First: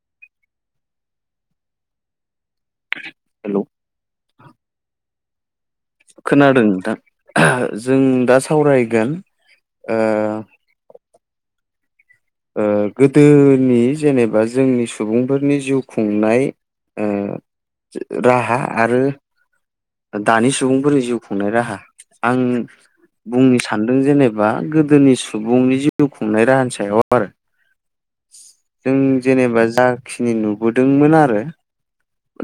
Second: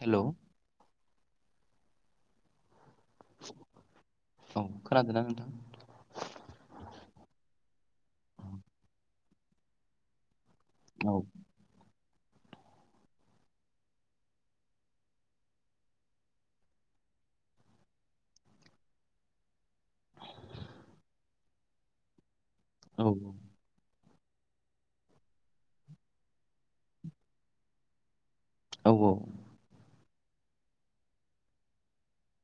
हेल' hello औ खोनादोंना नोंथां? खोनादों नोंथां ओ जों दा सावरायगोन ओ औ ओ गोदोनि जेनेबा जोंनि सुबुंफोरनि जिउ खुंनाय ओ राहा आरो दानि सुबुंफोरनि जिउ खुंनाय राहा आं औ बुंनो सान्दों जेनेबा गोदोनि सुबुंनि जिउ खुंनाय राहानि सायाव आरो औ जों औ जेनेबा जाखिनि नुबोदोंमोन आरो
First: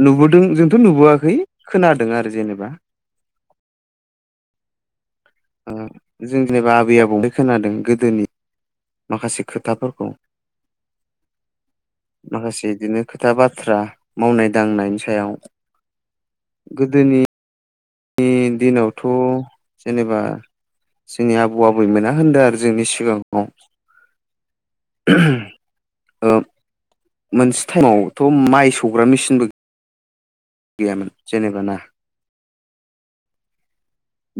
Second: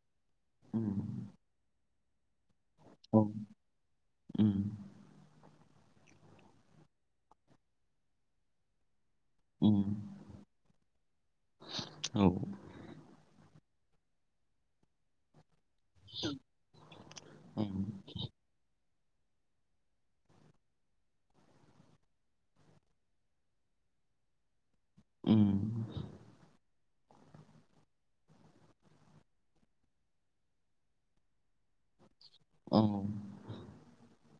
नुबो दों जों जोंथ' उम नुबोआखै खोनादों आरो जेनेबा औ ओम ओ जों जेनेबा आबै-आबौनिफ्राय खोनादों गोदोनि माखासे उम खोथाफोरखौ औ माखासे बिदिनो खोथा बाथ्रा मावनाय दांनायनि सायाव गोदोनि ओम दिनावथ' जेनेबा जोंनि आबौ-आबैमोना होनदों आरो जोंनि सिगाङाव उम ओ मोनसे टाइमावथ' माइ सौग्रा मेसिनबो गैयामोन जेनेबा ना औ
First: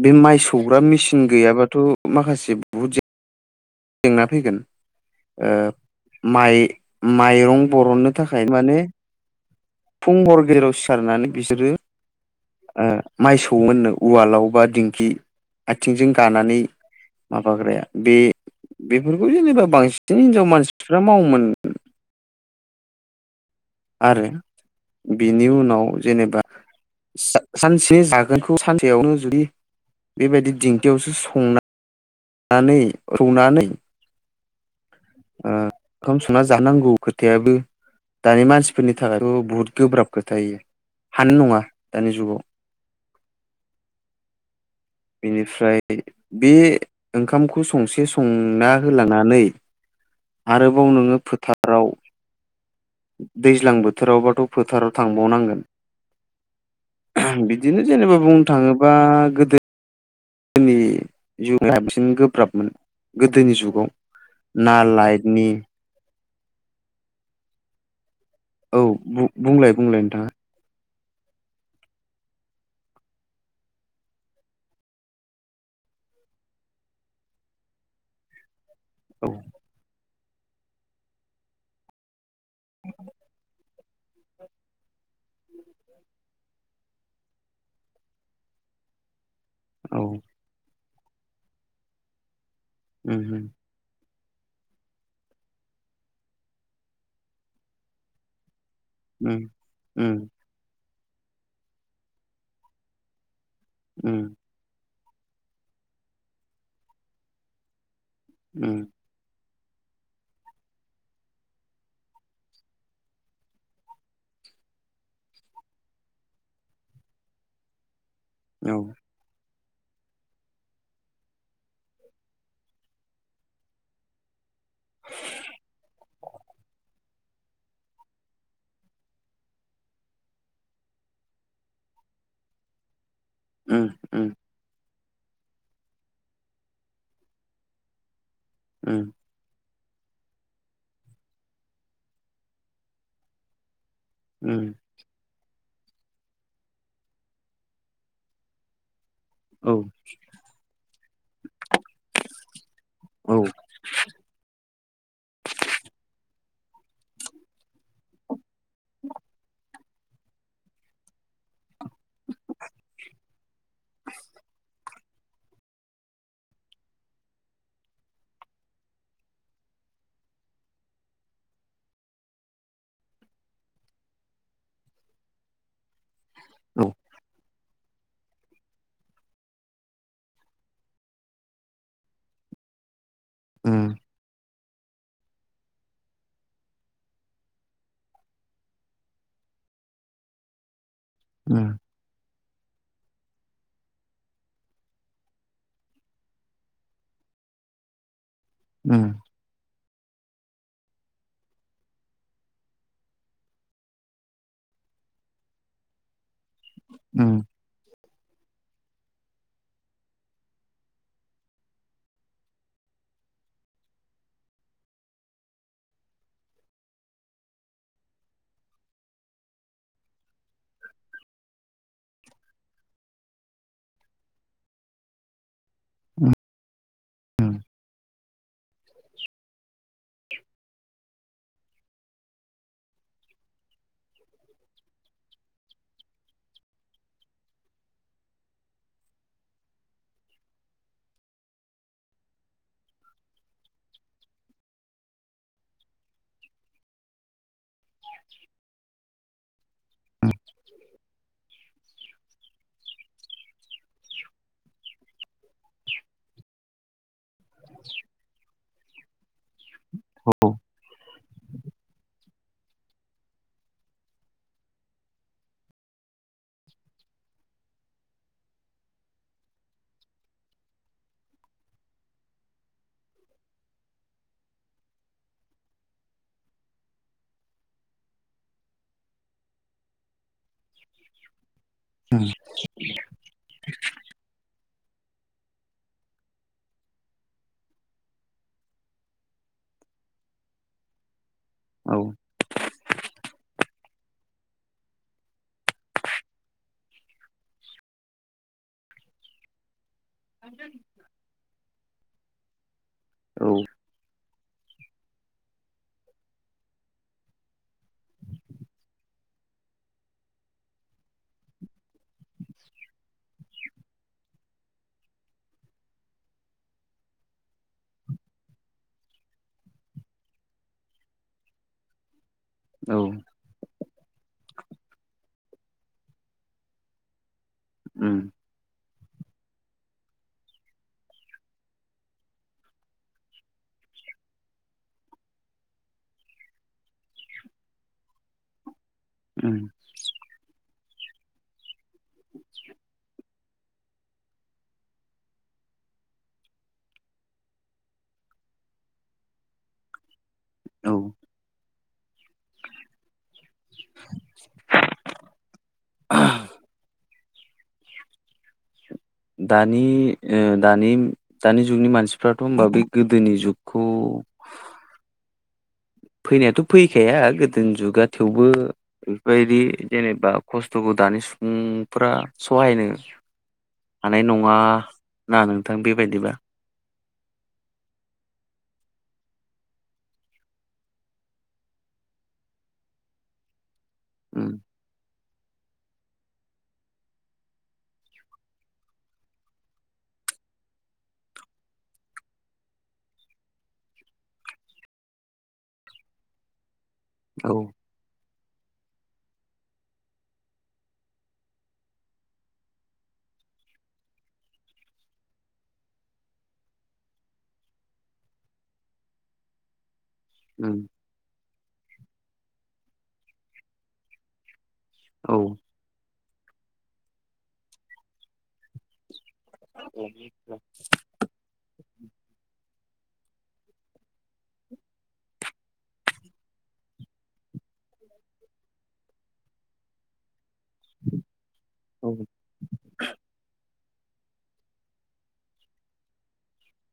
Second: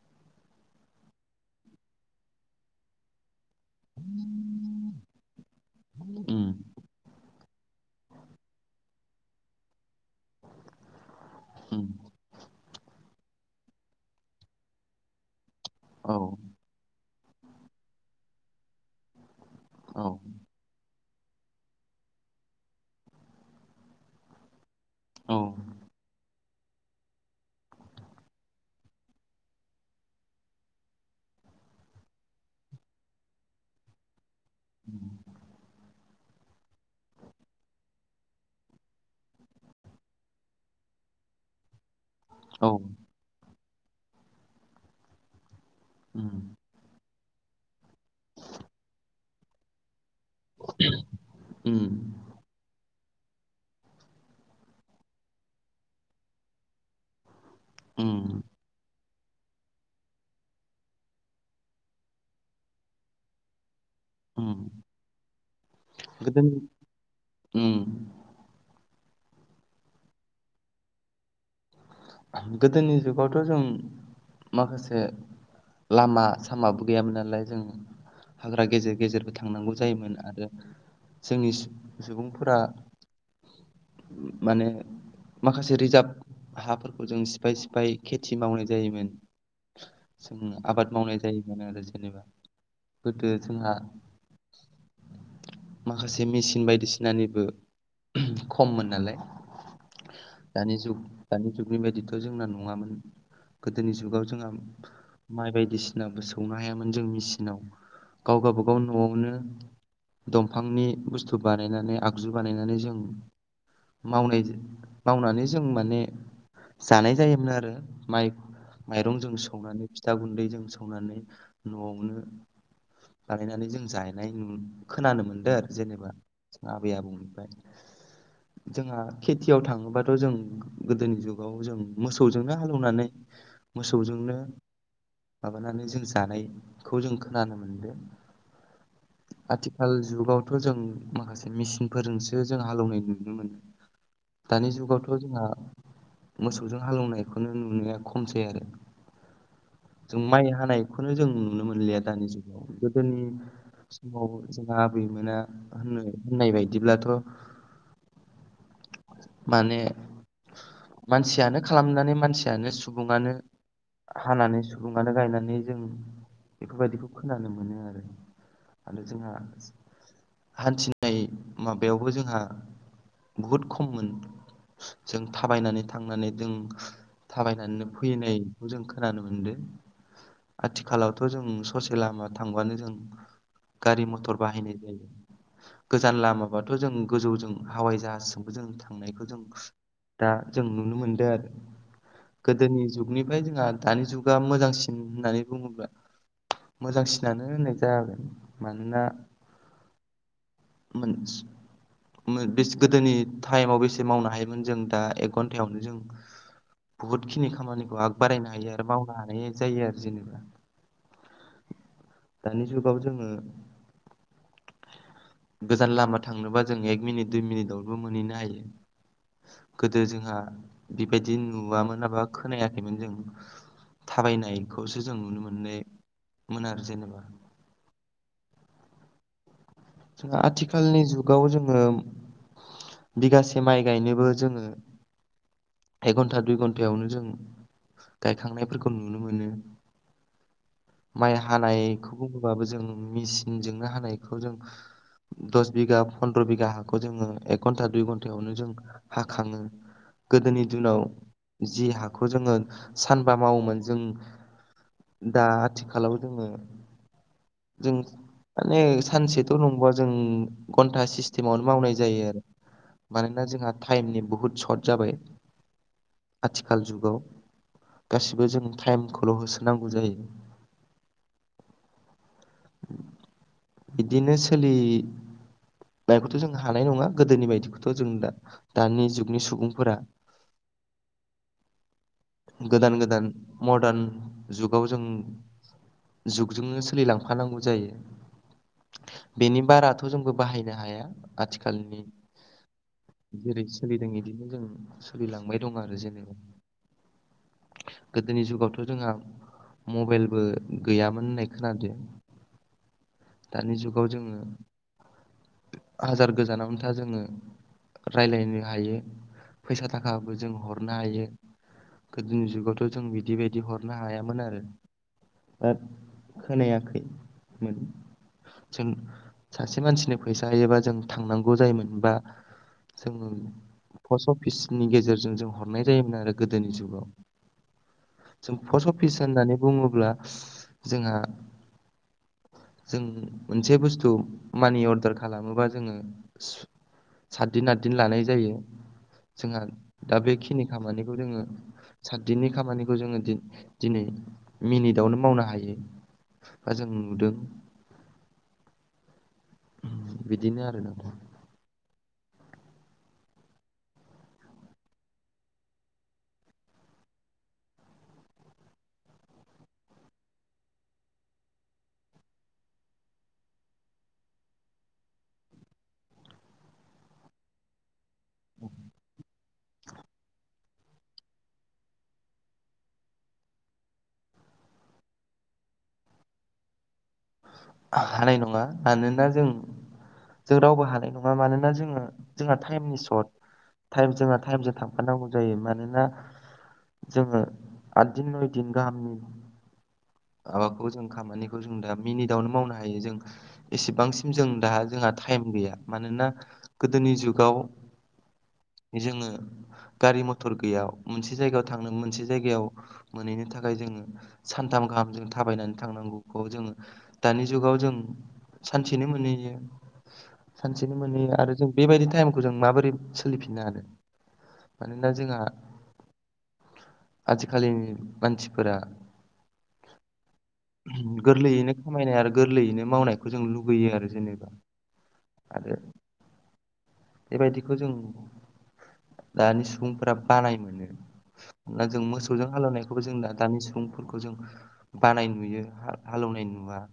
बे माइ सौग्रा मेसिन गैयाबाथ' माखासे बहुत जेंना फैगोन उम माइ माइरं बरननो थाखाय माने फुं हर गेजेराव सिखारनानै बिसोरो उम माइ सौआओमोननो उवालाव बा दिंखि आथिंजों औ गानानै माबाग्राया बे बेफोरखौ जेनेबा औ बांसिन हिनजाव मानसिफ्रा मावोमोन आरो औ बिनि उनाव जेनेबा सानसे जागोनखौ सानसेयावनो जुदि बेबायदि दिंखियावसो संनानै रौनानै [unintelligible] ओ ओंखाम संना जानांगौ खोथायाबो दानि मानसिफोरनि थाखायथ' बुहुद गोब्राब खोथायो हानाय नङा दानि जुगाव औ बेनिफ्राय बे बे ओंखामखौ संसे संना होलांनानै आरोबाव नोङो फोथाराव उम दैज्लां बोथोरावबाथ' फोथाराव थांबावनांगोन बिदिनो जेनेबा उम बुंनो थाङोबा गोदो गोदोनि जुगा बांसिन गोब्राबमोन गोदोनि जुगाव उम नालाइदनि गोदोनि उम। औ बुंलाय बुंलाय नोंथाङा? गोदोनि जुगावथ' जों माखासे लामा सामाबो गैयामोन नालाय जों हाग्रा गेजेर गेजेरबो थांनांगौ जायोमोन आरो जोंनि सुबुं माने माखासे रिजार्भ हाफोरखौ जों सिफाय सिफाय खेथि मावनाय जायोमोन। औ। जों आबाद मावनाय जायोमोन आरो जेनेबा उम गोदो जोंहा। माखासे मेसिन बायदिसिनानिबो खममोन नालाय उम उम दानि जुग दानि जुग बेबायदिथ' जोंना नङामोन गोदोनि उम जुगाव जोंहा माइ बायदिसिनाबो सौनो हायामोन जों मेसिनाव गाव उम गबागाव न'आवनो दंफांनि बुस्थु बानायनानै आगजु बानायनानै जों मावनाय मावनानै जों माने जानाय जायोमोन आरो माइ औ। माइरंजों सौनानै फिथा गुन्दैजों सौनानै न'आवनो बानायनानै जों जाहैनाय खोनानो मोनदों आरो जेनेबा जों आबै आबौनिफ्राय जोंहा खेथियाव थाङोबाथ' जों गोदोनि जुग बेयाव जों मोसौजोंनो हालौवनानै उम उम मोसौजोंनो माबानानै जों जानायखौ जों खोनानो मोनदों उम। आथिखाल जुगावथ' जों माखासे मेचिनफोरजोंसो जों हालेवनाय नुनो मोनो। दानि उम जुगावथ' जोंहा मोसौजों हालेवनायखौनो नुनाया खमसै आरो। औ जों माइ हानायखौनो जों नुनो मोनलिया दानि जुगाव गोदोनि औ समाव जोंहा आबैमोना होननो होननाय बायदिब्लाथ' माने मानसियानो खालामनानै मानसियानो सुबुङानो हानानै सुबुुङानो गायनानै जों बेफोरबायदिखौ खोनानो मोनो आरो। आरो जोंहा हान्थिनाय माबायावबो जोंहा बुहुद खममोन जों थाबायनानै थांनानै जों औ थाबायनानै फैनाय जों खोनानो मोनदो आथिखालावथ' जों ससे लामा थांबानो जों उम गारि मथर बाहायनाय जायो गोजान लामाबाथ' जों गोजौजों हावाय जाहाजजोंबो जों थांनायखौ जों दा जों नुनो मोनदो आरो ओम गोदोनि जुगनिफ्राय जोंहा दानि जुगा मोजांसिन होननानै बुङोब्ला मोजांसिनानो होननाय जागोन मानोना [inaudible] मोनस गोदोनि टाइमाव बेसे मावनो हायोमोन जों दा घन्टायावनो जों बुहुत उम खिनि खामानिखौ बारायनो हायो आरो मावनो हानाय जायो आरो जेनेबा दानि जुगाव जोङो गोजान लामा थांनोबा जों एक मिनिट दुइ मिनिटआवबो मोनहैनो हायो। दो जोंहा बेबायदि नुवामोना एबा खोनायाखैमोन जों थाबायनायखौसो जों नुनो मोननो मोनो आरो जेनेबा उम जोंहा आथिखालनि जुगाव जोङो बिगासे माइ गायनोबो जोङो एक घन्टा दुइ घन्टायावनो जों गायखांनायफोरखौ नुनो मोनो माइ हानायखौ बुङोब्ला जों मेसिनजोंनो हानायखौ जों दस बिघा फन्द्र' बिगा हाखौ जोङो एक घन्टा दुइ घन्टायावनो जों हाखाङो गोदोनि दिनाव जि हाखौ जोङो सानबा मावोमोन जों दा आथिखालाव जोङो जों माने सानसे थ' नंबवा जों घन्टा सिस्टेमावनो मावनाय जायो आरो मानोना जोंहा टाइमनि बुहुत सर्ट जाबाय। आथिखाल जुगाव गासिबो जों टाइमखौल' होसोनांगौ जायो। बिदिनो सोलि बेखौथ' जों हानाय नङा गोदोनि बायदिखौथ' जों दा दानि जुगनि सुबुंफोरा [inaudible] गोदान गोदान मर्दान जुगाव जों जुगजोंनो सोलिलांफानांगौ जायो। बेनि बाराथ' जोंबो बाहायनो हाया औ आथिखालनि जेरै सोलिदों इदिनो जों सोलिलांबाय दं आरो जेनेबा गोदोनि जुगावथ' जोंहा मबेलबो गैयामोन होननाय खोनादो औ दानि जुगाव जोङो हाजार गोजानावनो था जोङो रायलायनो हायो फैसा थाखाबो जों हरनो हायो गोदोनि जुगावथ' जों बिदि बादि हरनो हायामोन आरो ओ खोनायाखै मोन जों सासे मानसिनो फैसा होयोबा जों थांनांगौ जायोमोन बा औ जों पस्ट अफिसनि गेजेरजों जों हरनाय जायोमोन आरो गोदोनि जुगाव। उम जों पस्ट अफिस होननानै बुङोब्ला जोंहा जों मोनसे बुस्थु मानि अर्दार खालामोबा जोङो सातदिन आतदिन लानाय जायो उम जोंहा दा बेखिनि खामानिखौ जोङो सातदिननि खामानिखौ जोङो दिन-दिनै मिनिटावनो मावनो हायो। बा जों नुदों। बिदिनो औ आरोना। दानि ओ दानि दानि जुगनि मानसिफ्राथ' होमबा बे गोदोनि जुगखौ फैनायाथ' फैखाया गोदोनि जुगा थेवबो बेफोरबायदि जेनेबा खस्थ'खौ दानि सुबुंफोरा सहायनो हानाय नङा ना नोंथां बेबायदिबा हानाय नङा मानोना जों जों रावबो हानाय नङा मानोना जोङो जोंहा टाइमनि सर्ट जोंना उम टाइमजों थां नांगौ जायो मानोना जोङो आद दिन नय दिन गाहामनि माबाखौ जों खामानिखौ जों दा मिनिटावनो मावनो हायो जों एसेबांसिम जों दा जोंहा टाइम गैया मानोना गोदोनि औ जुगाव जोङो गारि मथर गैया मोनसे जायगायाव थांनो मोनसे जायगायाव मोनहैनो थाखाय जोङो सानथाम गाहाम जों थाबायनानै थांनांगौखौ जोङो दानि जुगाव जों सानसेनो मोनहैयो उम सानसेनो मोनहैयो आरो जों बेबायदि टाइमखौ जों माबोरै सोलिफिननो हानो मानोना औ जोंहा आजिखालिनि मानसिफोरा [unintelligible] गोरलैयैनो खामायनाय आरो गोरलैयैनो मावनायखौ जों लुुबैयो आरो जेनेबा आरो। बेबायदिखौ जों दानि सुबुंफोरा बानाय दा जों औ मोसौजों हालेवनायखौबो जों दानि सुबुंफोरखौ जों बानाय नुयो हालेवनाय नुवा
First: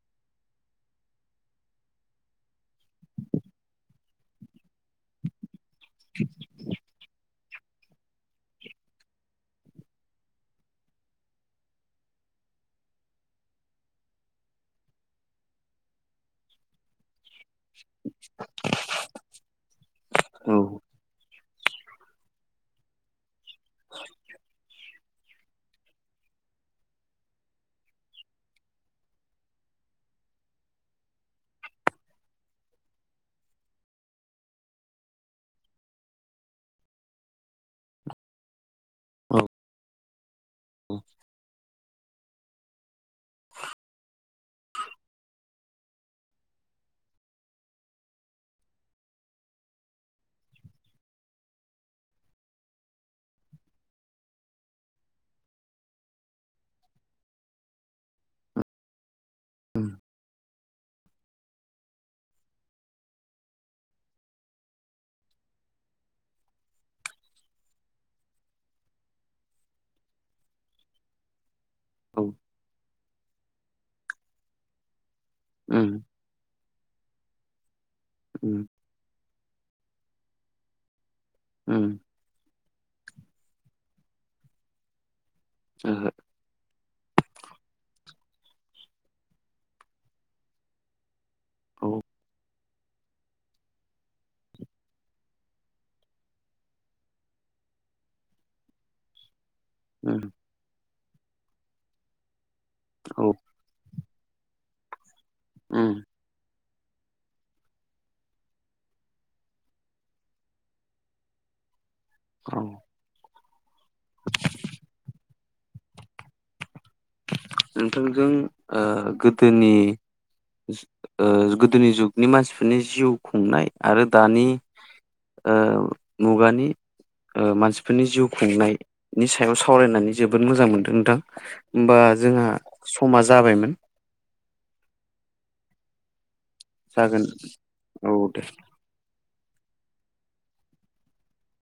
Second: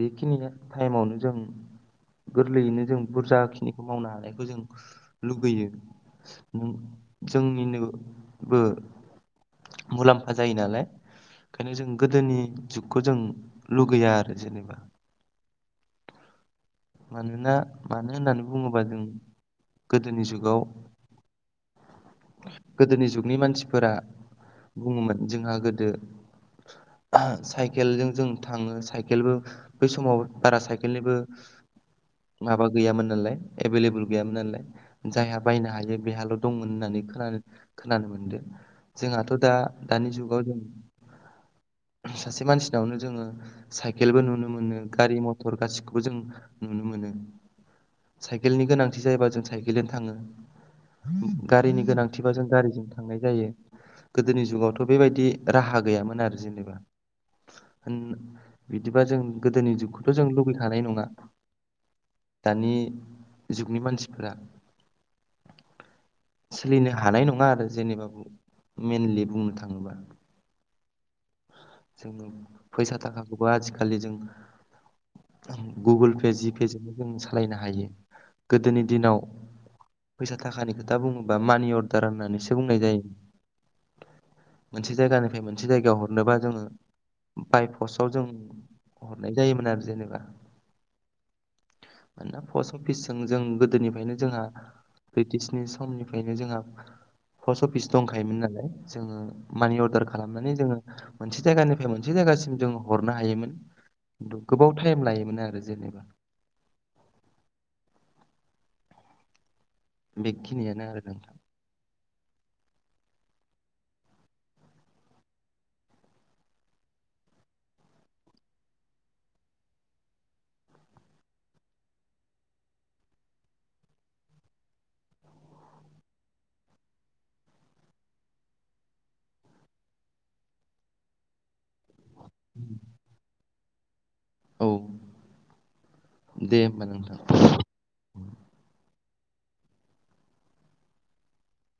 बेखिनि टाइमावनो जों गोरलैयैनो जों बुरजा खिनि मावनो हानायखौ जों लुबैयो [unintelligible] जोंनिनोबो मुलाम्फा जायो नालाय ओंखायनो जों गोदोनि जुगखौ जों लुगैया आरो जेनेबा [unintelligible] मानोना मानो होननानै बुङोबा जों गोदोनि औ जुगाव गोदोनि जुगनि मानसिफोरा बुङोमोन जोंहा गोदो साइकेलजों जों थाङो साइकेलबो बै समाव बारा साइकेलनिबो माबा गैयामोन नालाय एभेलेबल गैयामोन नालाय जायहा बायनो हायो बेहाल' दंमोन होननानै खोनादों खोनानो मोनदों जोंहाथ' औ दा दानि जुगाव जों सासे मानसिनावनो जोङो साइकेलबो नुनो मोनो गारि मथर गासिखौबो जों नुनो मोनो साइकेलनि गोनांथि जायोबा जों साइकेलजों थाङो गारिनि गोनांथिबा जों गारिजों थांनाय जायो गोदोनि जुगावथ' बेबायदि राहा गैयामोन आरो जेनेबा बिदिबा जों गोदोनि उम जुगखौथ' जों लुबैखानाय नङा दानि जुगनि मानसिफोरा सोलिनो हानाय नङा आरो जेनेबा मेनलि बुंनो थाङोबा औ जोङो फैसा थाखाखौबो आजिखालि जों उम गुगोल पे जिपेजोंनो जों सालायनो हायो उम गोदोनि दिनाव फैसा थाखानि खोथा बुङोबा मानि उम अर्डार होननानैसो बुंनाय जायो मोनसे जायगानिफ्राय मोनसे जायगायाव ओहो हरनोबा जोङो बाय पसाव जों हरनाय जायोमोन आरो जेनेबा औ मानोना फस प्रफिसजों जों गोदोनिफ्रायनो जोंहा ब्रिटिशनि समनिफ्रायनो जोंहा पस्ट अफिस दंखायोमोन नालाय जोंङो मानि अर्दार उम खालामनानै जोंङो मोनसे जायगानिफ्राय मोनसे जायगासिम जों हरनो औ हायोमोन गोबाव टाइम लायोमोन आरो उम जोंङो बेखिनियानो आरो नोंथां औ नोंथांजों गोदोनि गोदोनि जुगनि मानसिफोरनि जिउ खुंनाय आरो दानि। ओ मुगानि मानसिफोरनि जिउ खुंनायनि सायाव सावरायनानै जोबोद मोजां मोनदों नोंथां। होनबा जोंहा समा जाबायमोन। औ। दे होमबा नोंथां जागोन औ दे